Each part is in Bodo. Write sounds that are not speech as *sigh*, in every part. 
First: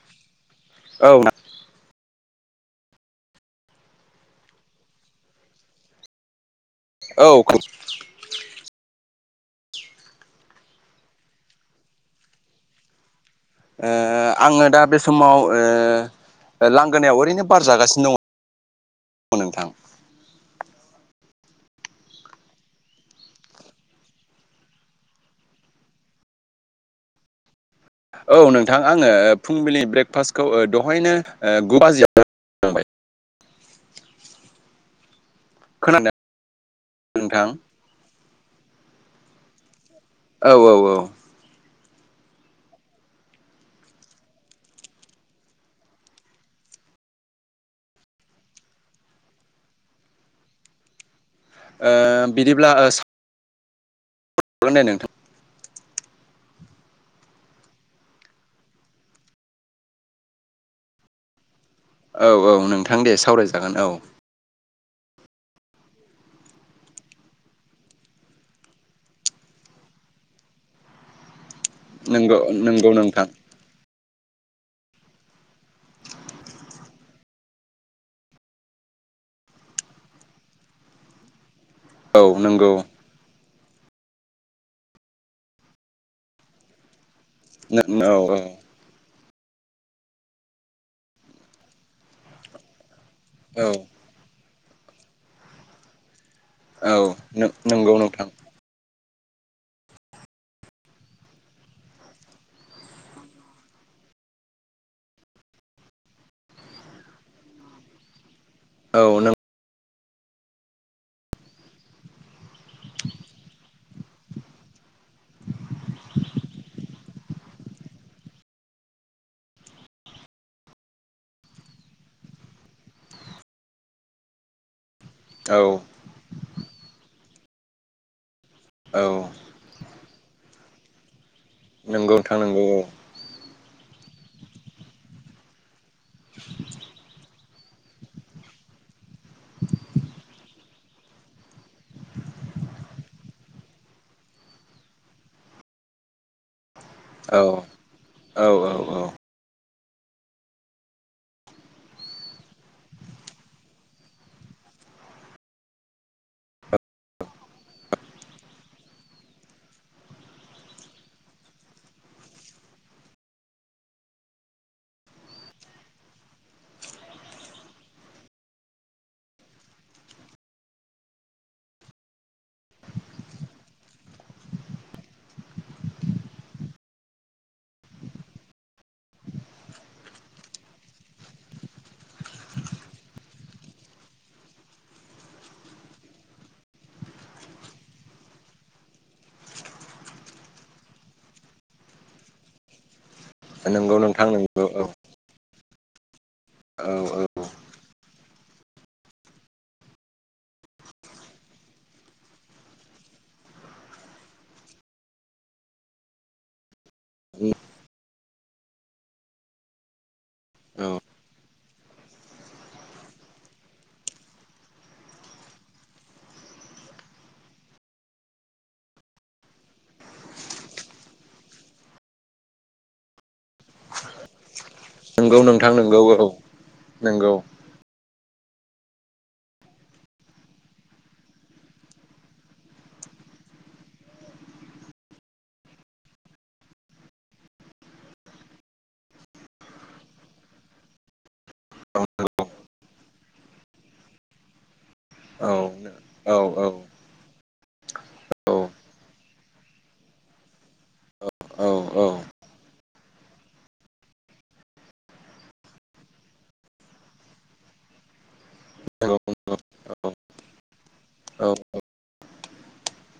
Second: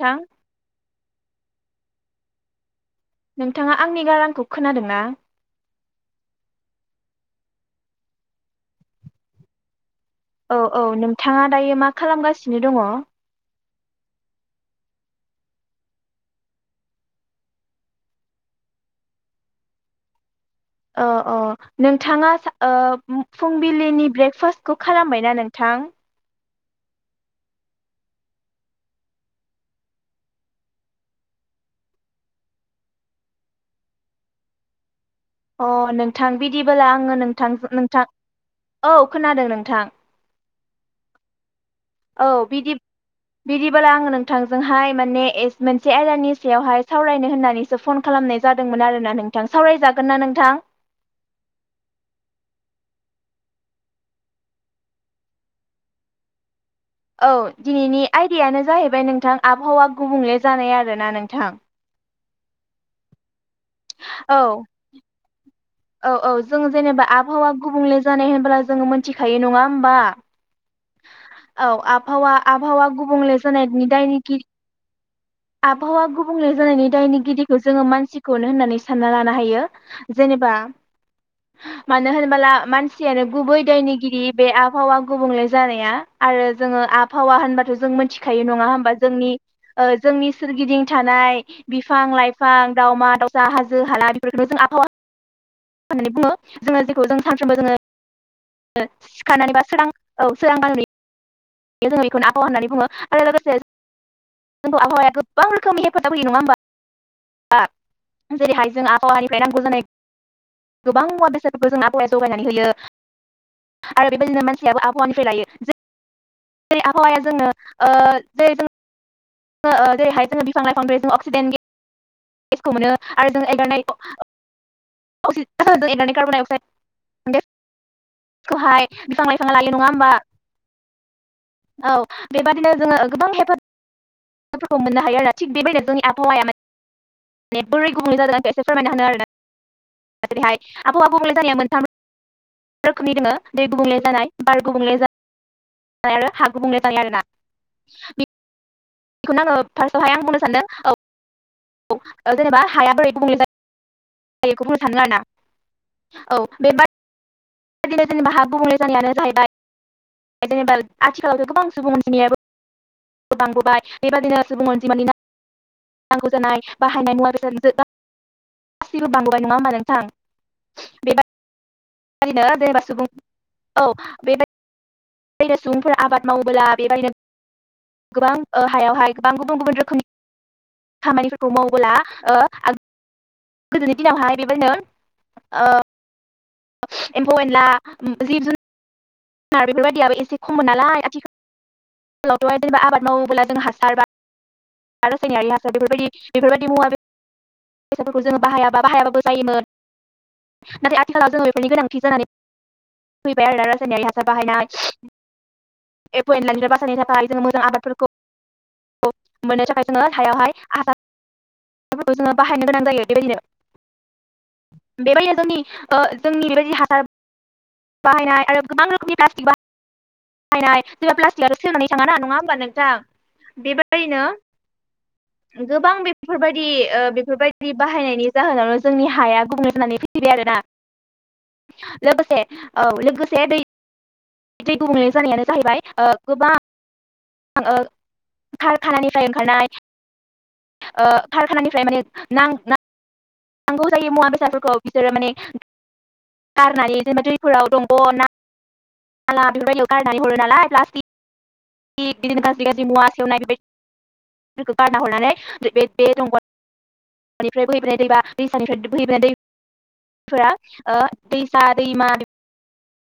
नोंथां। औ। नोंथाङा आंनि गारांखौ खोनादों ना? औ खुब औ औ नोंथाङा दायो मा खालामगासिनो दङ? ओ आङो दा बे समाव ओ लांगोनायाव ओरैनो बार जागासिनो दङ। नोंथां अ अ नोंथाङा ओ फुंबिलिनि ब्रेकफास्टखौ खालामबायना नोंथां? थां। औ नोंथां आङो फुंबिलि ब्रेकफास्टखौ दहायनो गु बाजियाव जाबाय। *inaudible* अ खोनादों नोंथां बिदिबोला आङो नोंथां नोंथां औ खोनादों नोंथां। औ औ औ। औ बिदि बिदिबोला आं नोंथांजोंहाय माने मोनसे आयदानि सायावहाय सावरायनो होननानैसो फन खालाम नाय जादोंमोन आरोना नोंथां सावरायजागोन ना नोंथां? ओ बिदिब्ला ओ सा हागोन दे नोंथां। औ दिनैनि आयदायानो जाहैबाय नोंथां आबहावा गुबुंले जानाय आरोना नोंथां। औ औ नोंथां दे सावराय जा औ। औ औ जों जेनेबा आबहावा गुबुंले जानाय होनबो जोङो मोनथिखायो नङा होमबा। औ आबहावा नंगौ आबहावा नंगौ नोंथां गुबुंले जानायनि दायनिगिरि आबहावा गुबुंले जानायनि दायनिगिरिखौ जोङो मानसिखौनो होननानै सानना लानो हायो जेने‌ बा मानो औ होनोबोला नंगौ मानसियानो गुबै दायनिगिरि बे आबहावा गुबुंले जानाया आरो जोङो आ फावा होनबाथ' औ जों मिथिखायो औ नङा होमबा जोंनि जोंनि सोरगिदिं थानाय बिफां लाइफां दावउमा दावउसा हाजो औ हाला बेफोरखौ जों आ फावा होननानै बुङो जोङो औ जेखौ जों सानफ्रोमबो नंगौ नोंथां जोङो खानानै बा सोरां औ सोरां बनानै जों बेखौनो आबहावा होननानै बुङो आरो लोगोसे जोंखौ आबहावाया गोबां रोखोमनि हेफाजाब होयो नङा होमबा? जेरैहाय जों औ नों आहावानिफ्राय नांगौ जानाय गोबां मुवा बेसादफोरखौ जोंना आबफावाया जगायनानै होयो। आरो बेबायदिनो मानसियाबो आबहावानिफ्राय लायो जों जेरै आबहावाया जोंनो ओ दै *unintelligible* *unintelligible* औ *unintelligible* औ *unintelligible* औ नंगौ नोंथां नंगौ बेबादिनो जोङो औ गोबां हेफाजाबफोरखौ मोननो हायो आरो थिग बेबायदिनो जोंनि आबहावाया माने बोरै गुबुं जादों आंफ्राय एसे फोरमायना होनो आरोना *unintelligible* *unintelligible* जानाय औ औ औ औ। बेखौनो आङो फार्स्टआवहाय आं बुंनो सानदों औ औ जेनेबा हाया बोरै गुबुंले *inaudible* *inaudible* जेनेबा आथिखालावथ' गोबां सुबुं अनजिमायाबो बांबोबाय बेबायादिनो सुबुं अजमानि ना नांगौ जानाय बाहायनाय मुवा *unintelligible* गासिबो बांबोबाय नङा होमबा नोंथां। *unintelligible* बेबायदिनो सुबुंफोरा आबाद मावबोला बेबायनो गोबां हायावहाय गोबां गुबुन गुबुन रोखोमनि खामानिफोरखौ मावबोला ओ गोदोनि दिनावहाय बेबायदिनो ओ एमफौ एनला जिब जु *unintelligible* बेफोरबादियाबो एसे खममोन नालाय आथिखा *unintelligible* जेनबा आबाद मावोब्ला जों नंगौ हासार बा नोंथां नंगौ औ रासायनारि हासार बेफोरबायदि बेफोरबायदि औ मुवा बे फैसाफोरखौ जोङो बाहायाबा बाहायाबाबो जायोमोन नाथाय आथिखालाव जोंफोरनि गोनांथि जानानै फैबाय आरो ना रायथायारि हासार बाहायनाय एप' एन्डला निफ बासायनि थाखाय जों मोजां आबादफोरखौ मोननो थाखाय जोङो हायावहाय आ औ फोरखौ जोङो बाहायनो गोनां जायो बेबायदिनो। *unintelligible* बाहायनाय आरो गोबां रोखोमनि प्लास्टिक बाहा हायनाय। सोरबा प्लास्टिकआ सोंनानै थाङाा नङा होमबा नोंथां? बेबायिनो नंगौ नोंथां गोबां नंगौ औ बेफोरबायदि ओ नंगौ बेफोरबायदि बाहायनायनि जाहोनावनो जोंनि हाया गुबुंलै जानानै फैबाय आरोना लोगोसे औ लोगोसे दै दै गुबुंले जानायानो जाहैबाय ओ गोबां आङो खारखानानिफ्राय ओंखारनाय ओ कारखानानिफ्राय माने औ नंगौ नां नांगौ जायो मुवा बेसादफोरखौ बिसोरो माने औ औ गारनानै जेनेबा दैइफोराव दंग' ना *unintelligible* औ औ *unintelligible* *unintelligible* दैनिफ्राय बोहैबोनाय दै बा दैसानिफ्राय नंगौ औ बोहैबोनाय दै फोरा ओ औ दैसा दैमा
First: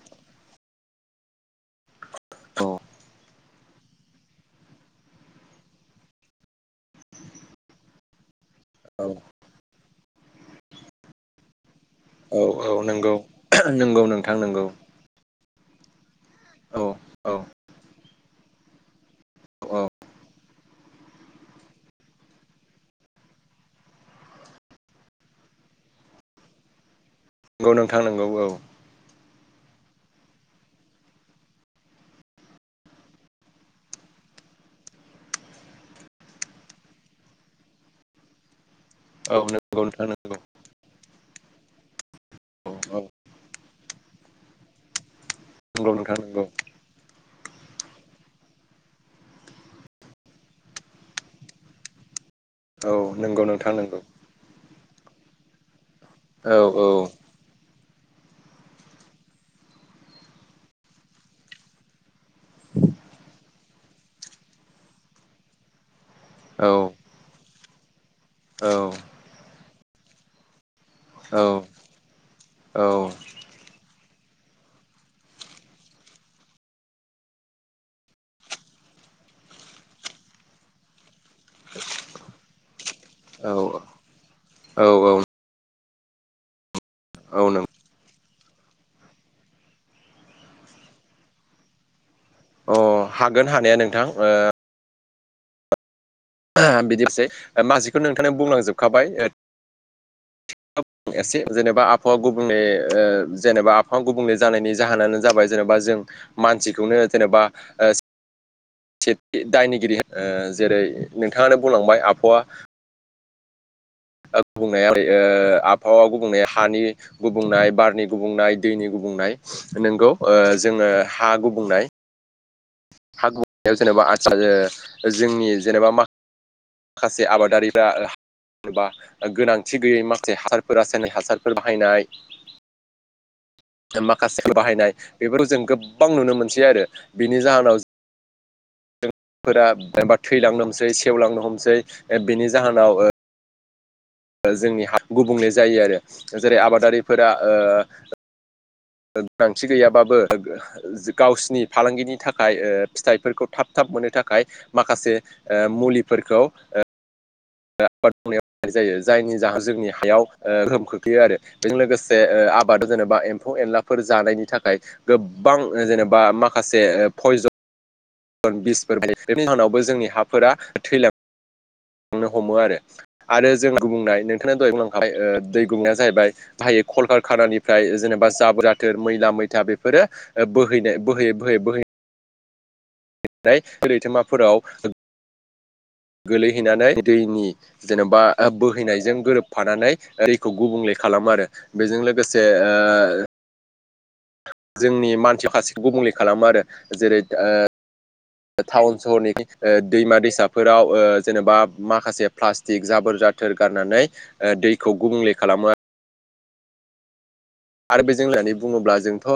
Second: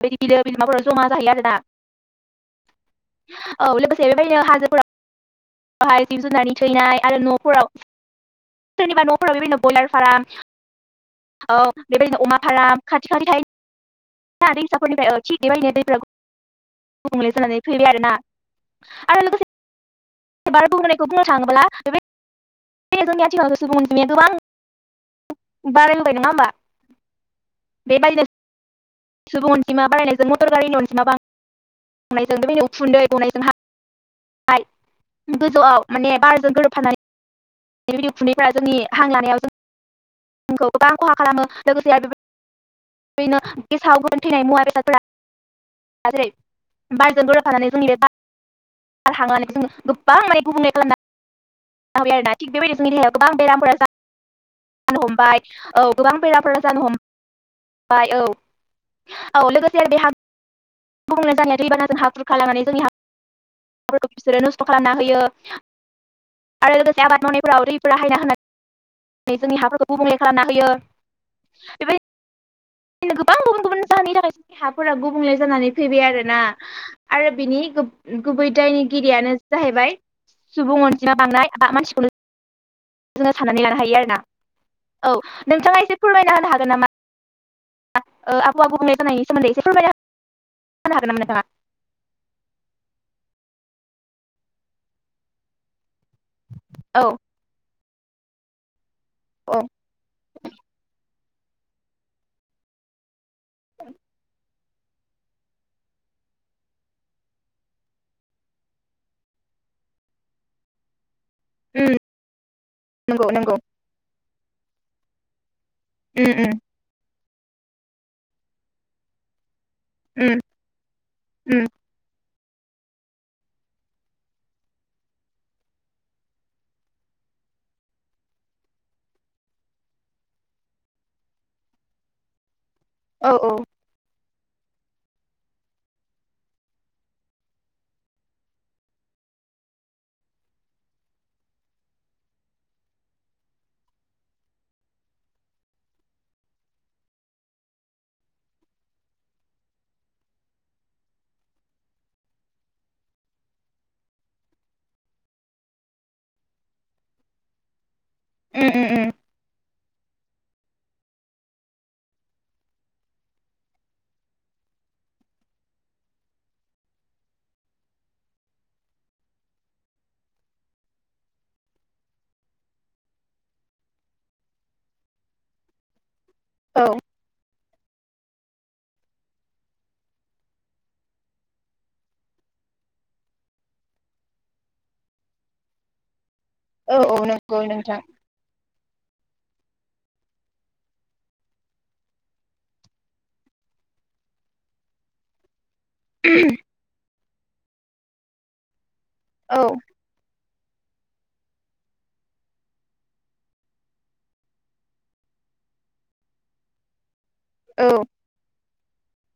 बेदि बिलो बिमाफोर जमा जाहैयो आरोना औ लोगोसे बेबायदिनो हाजो फोराव बहाय जिब जुनारनि थैनाय आरो न'फोराव सोरनिबा न'फोराव बेबादिनो ब्रइलार फार्म ओ बेबायदिनो अमा फार्म *unintelligible* नोंगौ नोंथां थायोना नोंगौ। दैसाफोरनिफ्राय औ थिग बेबायदिनो दैफ्रा गुबुंले औ जानानै फैबाय आरोना आरो लोगोसे औ *unintelligible* *unintelligible* गोबां बारायबोबाय नङा होमबा नंगौ नोंथां नंगौ बेबायदिनो औ। सुबुं अनजिमा बायनायजों मटर गारिनि अनजिमा बां *unintelligible* उखुन्दै गनायजों हा गोजौआव माने बार'जों गोरोबफानानै *unintelligible* जोंनि हां औ लानायाव जों नंगौ नोंथां नंगौ आंखौ गोबां खहा खालामो लोगोसे आरो औ औ नंगौ नोंथां नंगौ *unintelligible* *unintelligible* *unintelligible* गोबां माने गुबुंले खालामना आरोना थिग औ बेबायदिनो गोबां नंगौ नोंथां बेरामफोरा नंगौ जानो हमबाय औ गोबां औ बेराफोरा जानो हम बाय औ औ लोगोसे आरो बेहा *unintelligible* *unintelligible* बिसोरो नस्थ' खालामना होयो। औ आरो लोगोसे आबाद मावनायफोराव दैफोरा हायना औ होना जोंनि हाफोरखौ गुबुंले खालामना होयो औ बेबायदि औ गोबां गुबुन गुबुन जाहोननि थाखाय देहाफोरा गुबुंले जानानै फैबाय आरो ना आरो बिनि गुबै दायनिगिरियानो जाहैबाय सुबुं अनजिमा बांदनाय मानसिखौनो जोङो साननानै लानो हायो आरोना औ नोंथाङा एसे फोरमायना होनो हागोन नामा? औ नों *unintelligible* आबौ आबौ *unintelligible* सोमोन्दै एसे फोरमायना होनो हागोन नामा नोंथाङा। अ हागोन हानाया नोंथां। ओ औ बिदि *unintelligible* नोंथांनो बुंलांजोबखाबाय। औ एसे जेनेबा आबहावा गुबुंले जेनेबा आबहावा गुबुंले जानायनि जाहोनानो जाबाय जेनेबा जों मानसिखौनो जेनेबा ओ *unintelligible* सेथि दायनिगिरि जेरै नोंथाङानो उम बुंलांबाय आबहावा नंगौ नंगौ। गुबुंनाया ओरै आबहावा उम गुबुंनाया उम हानि गुबुंनाय बारनि गुबुंनाय दैनि गुबुंनाय। नंगौ उम जोङो हा उम गुबुंनाय हा *unintelligible* जेनेबा *unintelligible* जोंनि जेनेबा मा माखासे आबादारिफ्रा जेनबा गोनांथि गैयै माखसे हासारफोर *unintelligible* हासारफोर बाहायनाय औ औ *unintelligible* बाहायनाय बेफोरखौ जों गोबां नुनो मोनसै आरो बिनि जाहोनाव फोरा एबा थैलांनो हमसै सेवलांनो हमसै बिनि जाहोनाव ओ जोंनि हा गुबुंले जायो आरो जेरै आबादारिफोरा ओ गोनांथि गैयाबाबो गावसिनि फालांगिनि थाखाय ओ फिथाइफोरखौ थाब थाब मोननो थाखाय माखासे ओ मुलिफोरखौ ओ *unintelligible* उम उम जायो उम जायनि जाहोन जोंनि याव ओ गोहोम खोख्लैयो आरो‌ बेजों लोगोसे आबादाव जेनेबा एम्फौ एनलाफोर जानायनि थाखाय गोबां जेनेबा माखासे पयजन बिसफोर *unintelligible* जोंनि हाफोरा थैलाङो। थांनो हमो आरो आरो दै गुबुंनाय नोंथांङा दहाय बुंलांखाय दै गुंनाया जाहैबाय औ बाहायो कल कारखानानिफ्राय जेनेबा जाबोर आथोर मैला मैथा बेफोरो बोहैनाय बोहै बोहैनो नाथाय रैथोमाफोराव गोलैहैनानै औ औ दैनि नंगौ नोंथां जेनेबा आ बोहैनायजों गोरोब फानानै ओरैखौ गुबुंले खालामो आरो बेजों लोगोसे ओ जोंनि मानसियाव खासे गुबुंले खालामो आरो जेरै ओ थाउन सहरनि औ ओ दैमा दैसा फोराव ओ जेनेबा माखासे प्लास्टिक जाबोर जाथोर गारनानै दैखौ गुबुंले खालाम *inaudible* औ आरो बेजों होननानै बुङोब्ला जोंथ'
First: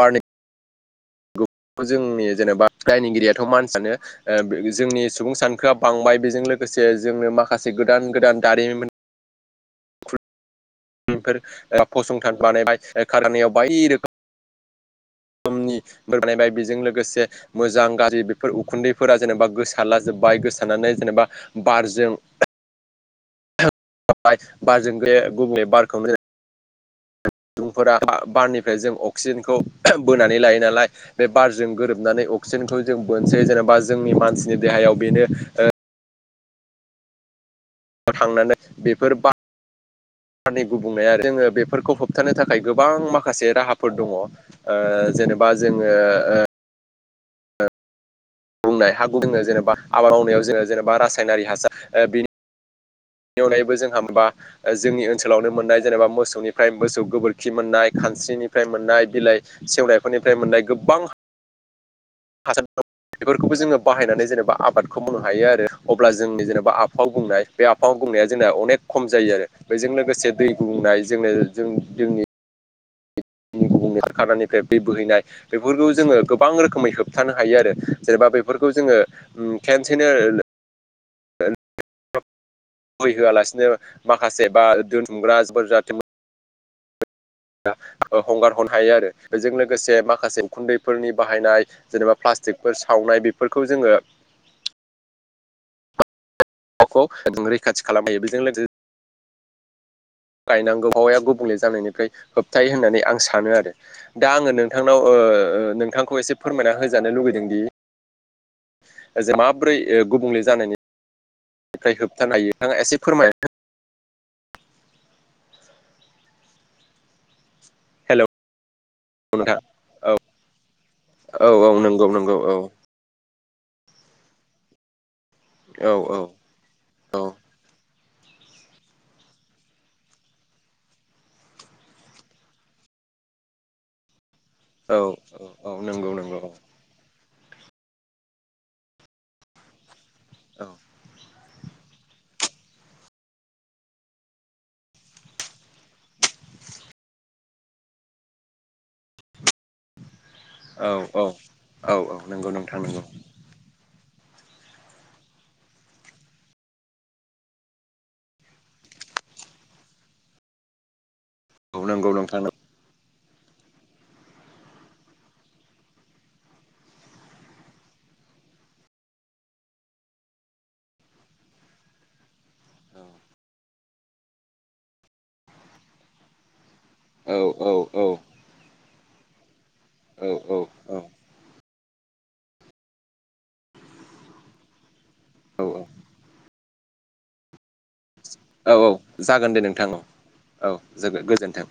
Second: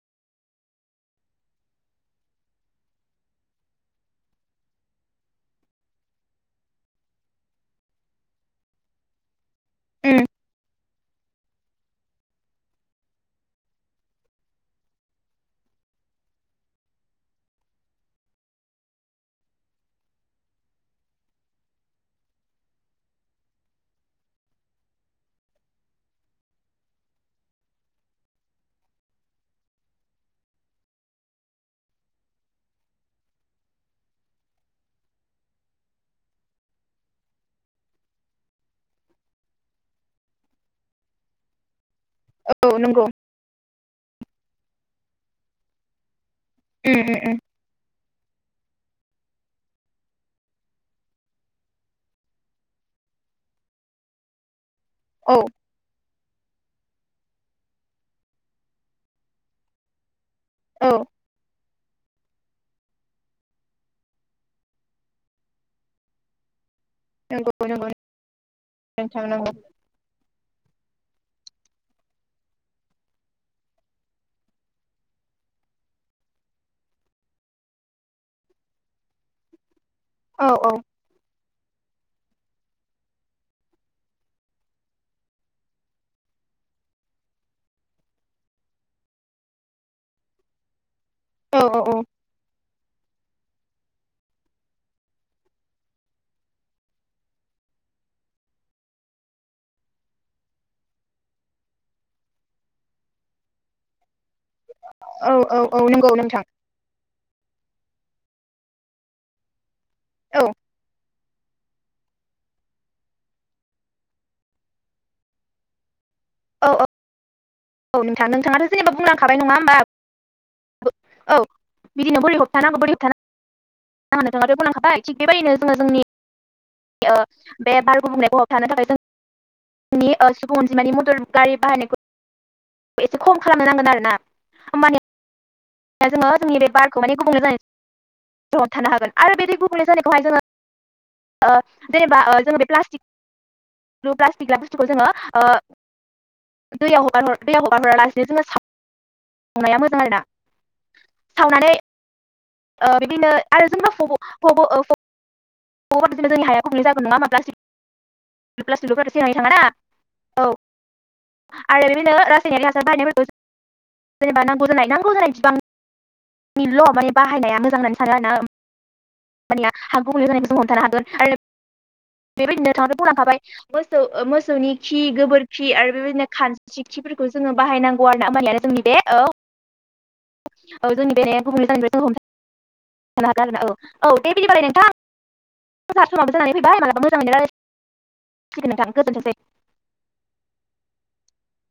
बारनि जोंनि जेनेबा दायनिगिरियाथ' मानसियानो जोंनि सुबुं सानखोआ बांबाय बेजों लोगोसे जोंनो माखासे गोदान गोदान दारिमिन उम बेफोर ओ फसंथान बानायबाय खारानिाव बाय रोखोम *inaudible* बानायबाय बेजों लोगोसे मोजां गाज्रि बेफोर उखुन्दैफोरा जेनेबा गोसारला जोबबाय गोसारनानै जेनेबा बारजों बारजों बे गुबुंलै बारखौनो सुबुं सुबुंफोरा बारनिफ्राय जों अक्सिजेनखौ बोनानै लायो नालाय बे बारजों गोरोबनानै अक्सि सिनखौ जों बोनसै जेनेबा जोंनि मानसिनि देहायाव बेनो ओ थांनानै बेफोर बार बारनि गुबुंनाया जोङो बेफोरखौ होबथानो थाखाय औ गोबां नंगौ माखासे राहाफोर दङ ओ जेनेबा जोङो ओ उम उम बुंनाय हा गुबुंनाय जेनेबा आबाद मावनायाव जोङो जेनेबा रासायनारि हासार ओ बेनि बेनि अनगायैबो जोंहा माबा जोंनि ओ औ ओनसोलावनो मोननाय जेनबा मोसौनि फ्राय मोसौ गोबोरखि मोननाय खानस्रिनिफ्राय मोननाय बिलाइ सेवनायफोरनि फोरनिफ्राय मोननाय औ गोबां हासार बेफोरखौबो जोङो बाहायनानै जेनेबा आबादखौ मावनो हायो आरो अब्ला जोंनि जेनेबा आबाद आफाव बुंनाय नंगौ बे नंगौ आफाव बुंनाया जोंना अनेक खम नोंथां जायो आरो नंगौ बेजों लोगोसे दै गुबुंनाय जोंना जों जोंनि *inaudible* म खनिफ्राय दै बोहैनाय बेफोरखौ जोङो गोबां रोखोमै होबथानो हायो आरो जेनेबा बेफोरखौ जों *inaudible* औ औ मै होआलासिनो माखासे बा दोनथुमग्राफोर जाथे मो हंगार हरनो हायो आरो बेजों लोगोसे माखासे खुन्दै फोरनि औ बाहायनाय जेनेबा प्लाष्टिकफोर सावनाय बेफोरखौ जोङो गखौ रैखाथि खालामहायो बेजों लोगोसे गायनांगौ हाबावाया गुबुंले जानायनिफ्राय होबथायो होननानै आं सानो आरो दा आङो नोंथांनाव ओ औ औ ओ औ नंगौ नोंथांखौ एसे नोंथां फोरमायना होजानो लुुबैदों दि ओ जों माब्रै ओ गुबुंले औ जानायनि बेनिफ्राय होबथानो हायो नोंथाङा एसे फोरमाय औ औ औ हेलौ नोंथाङा नोंथाङाथ' जेनेबा बुंलांखाबाय नङा नोंथां होनोमबा औ औ नंगौ नंगौ औ होन थां बुंनांखाबाय थिग बेबायदिनो जोङो औ जोंनि औ ओ औ बे बार गुबुंनायखौ थानो थाखाय जों जोंनि सुबुं अनजिमानि मटर गारि बाहायनायखौ एसे खम खालामनो नांगोन आरोना औ औ दा नंगौ जोङो नंगौ औ जोंनि बे बारखौ माने गुबुंले जानाय निफ्राय होबथानो हागोन आरो बेदि गुबुंले जानाय औ ओ जेनेबा ओ जोङो बे प्लास्टिक प्लास्टि बुस्थुखौ जोङो ओ दैयाव हगार हरा दैयाव हगारहरालासिनो जोङो सा सावनाया मोजां आरोना औ औ सावनानै औ औ नंगौ नोंथां नंगौ बिदिनो आरो जेनेबा *unintelligible* *unintelligible* *unintelligible* औ आरो बिदिनो नंगौ नोंथां नंगौ रासायनारि हासार बाहायनाय फोरखौ जों जेनेबा नांगौ जानाय नांगौ जानाय बिबांनिल माने बाहायनाया मोजां होननानै सानो आरो ना ओमबानिया हां गुबुंले जानायखौ जों हमथानो हागोन आरो बेबायदिनो नोंथाङाथ बुंलांखाबाय मोसौ ओ मोसौनि खि गोबोरखि आरो बेबायदिनो खान स्रि खि फोरखौ औ जोङो औ बाहायनांगौ आरोना ओंबानियानो जोंनि बे औ औ औ जोंनि बे गुबुंले जानायखौ हमथानो हागोन आरोना औ औ दे बिदिबालाय नोंथां औ जोंना समाबो जानानै फैबाय मालाबा मोजाङैनो राय औ औ जागोन दे नोंथां औ जोबोद गोजोन्थों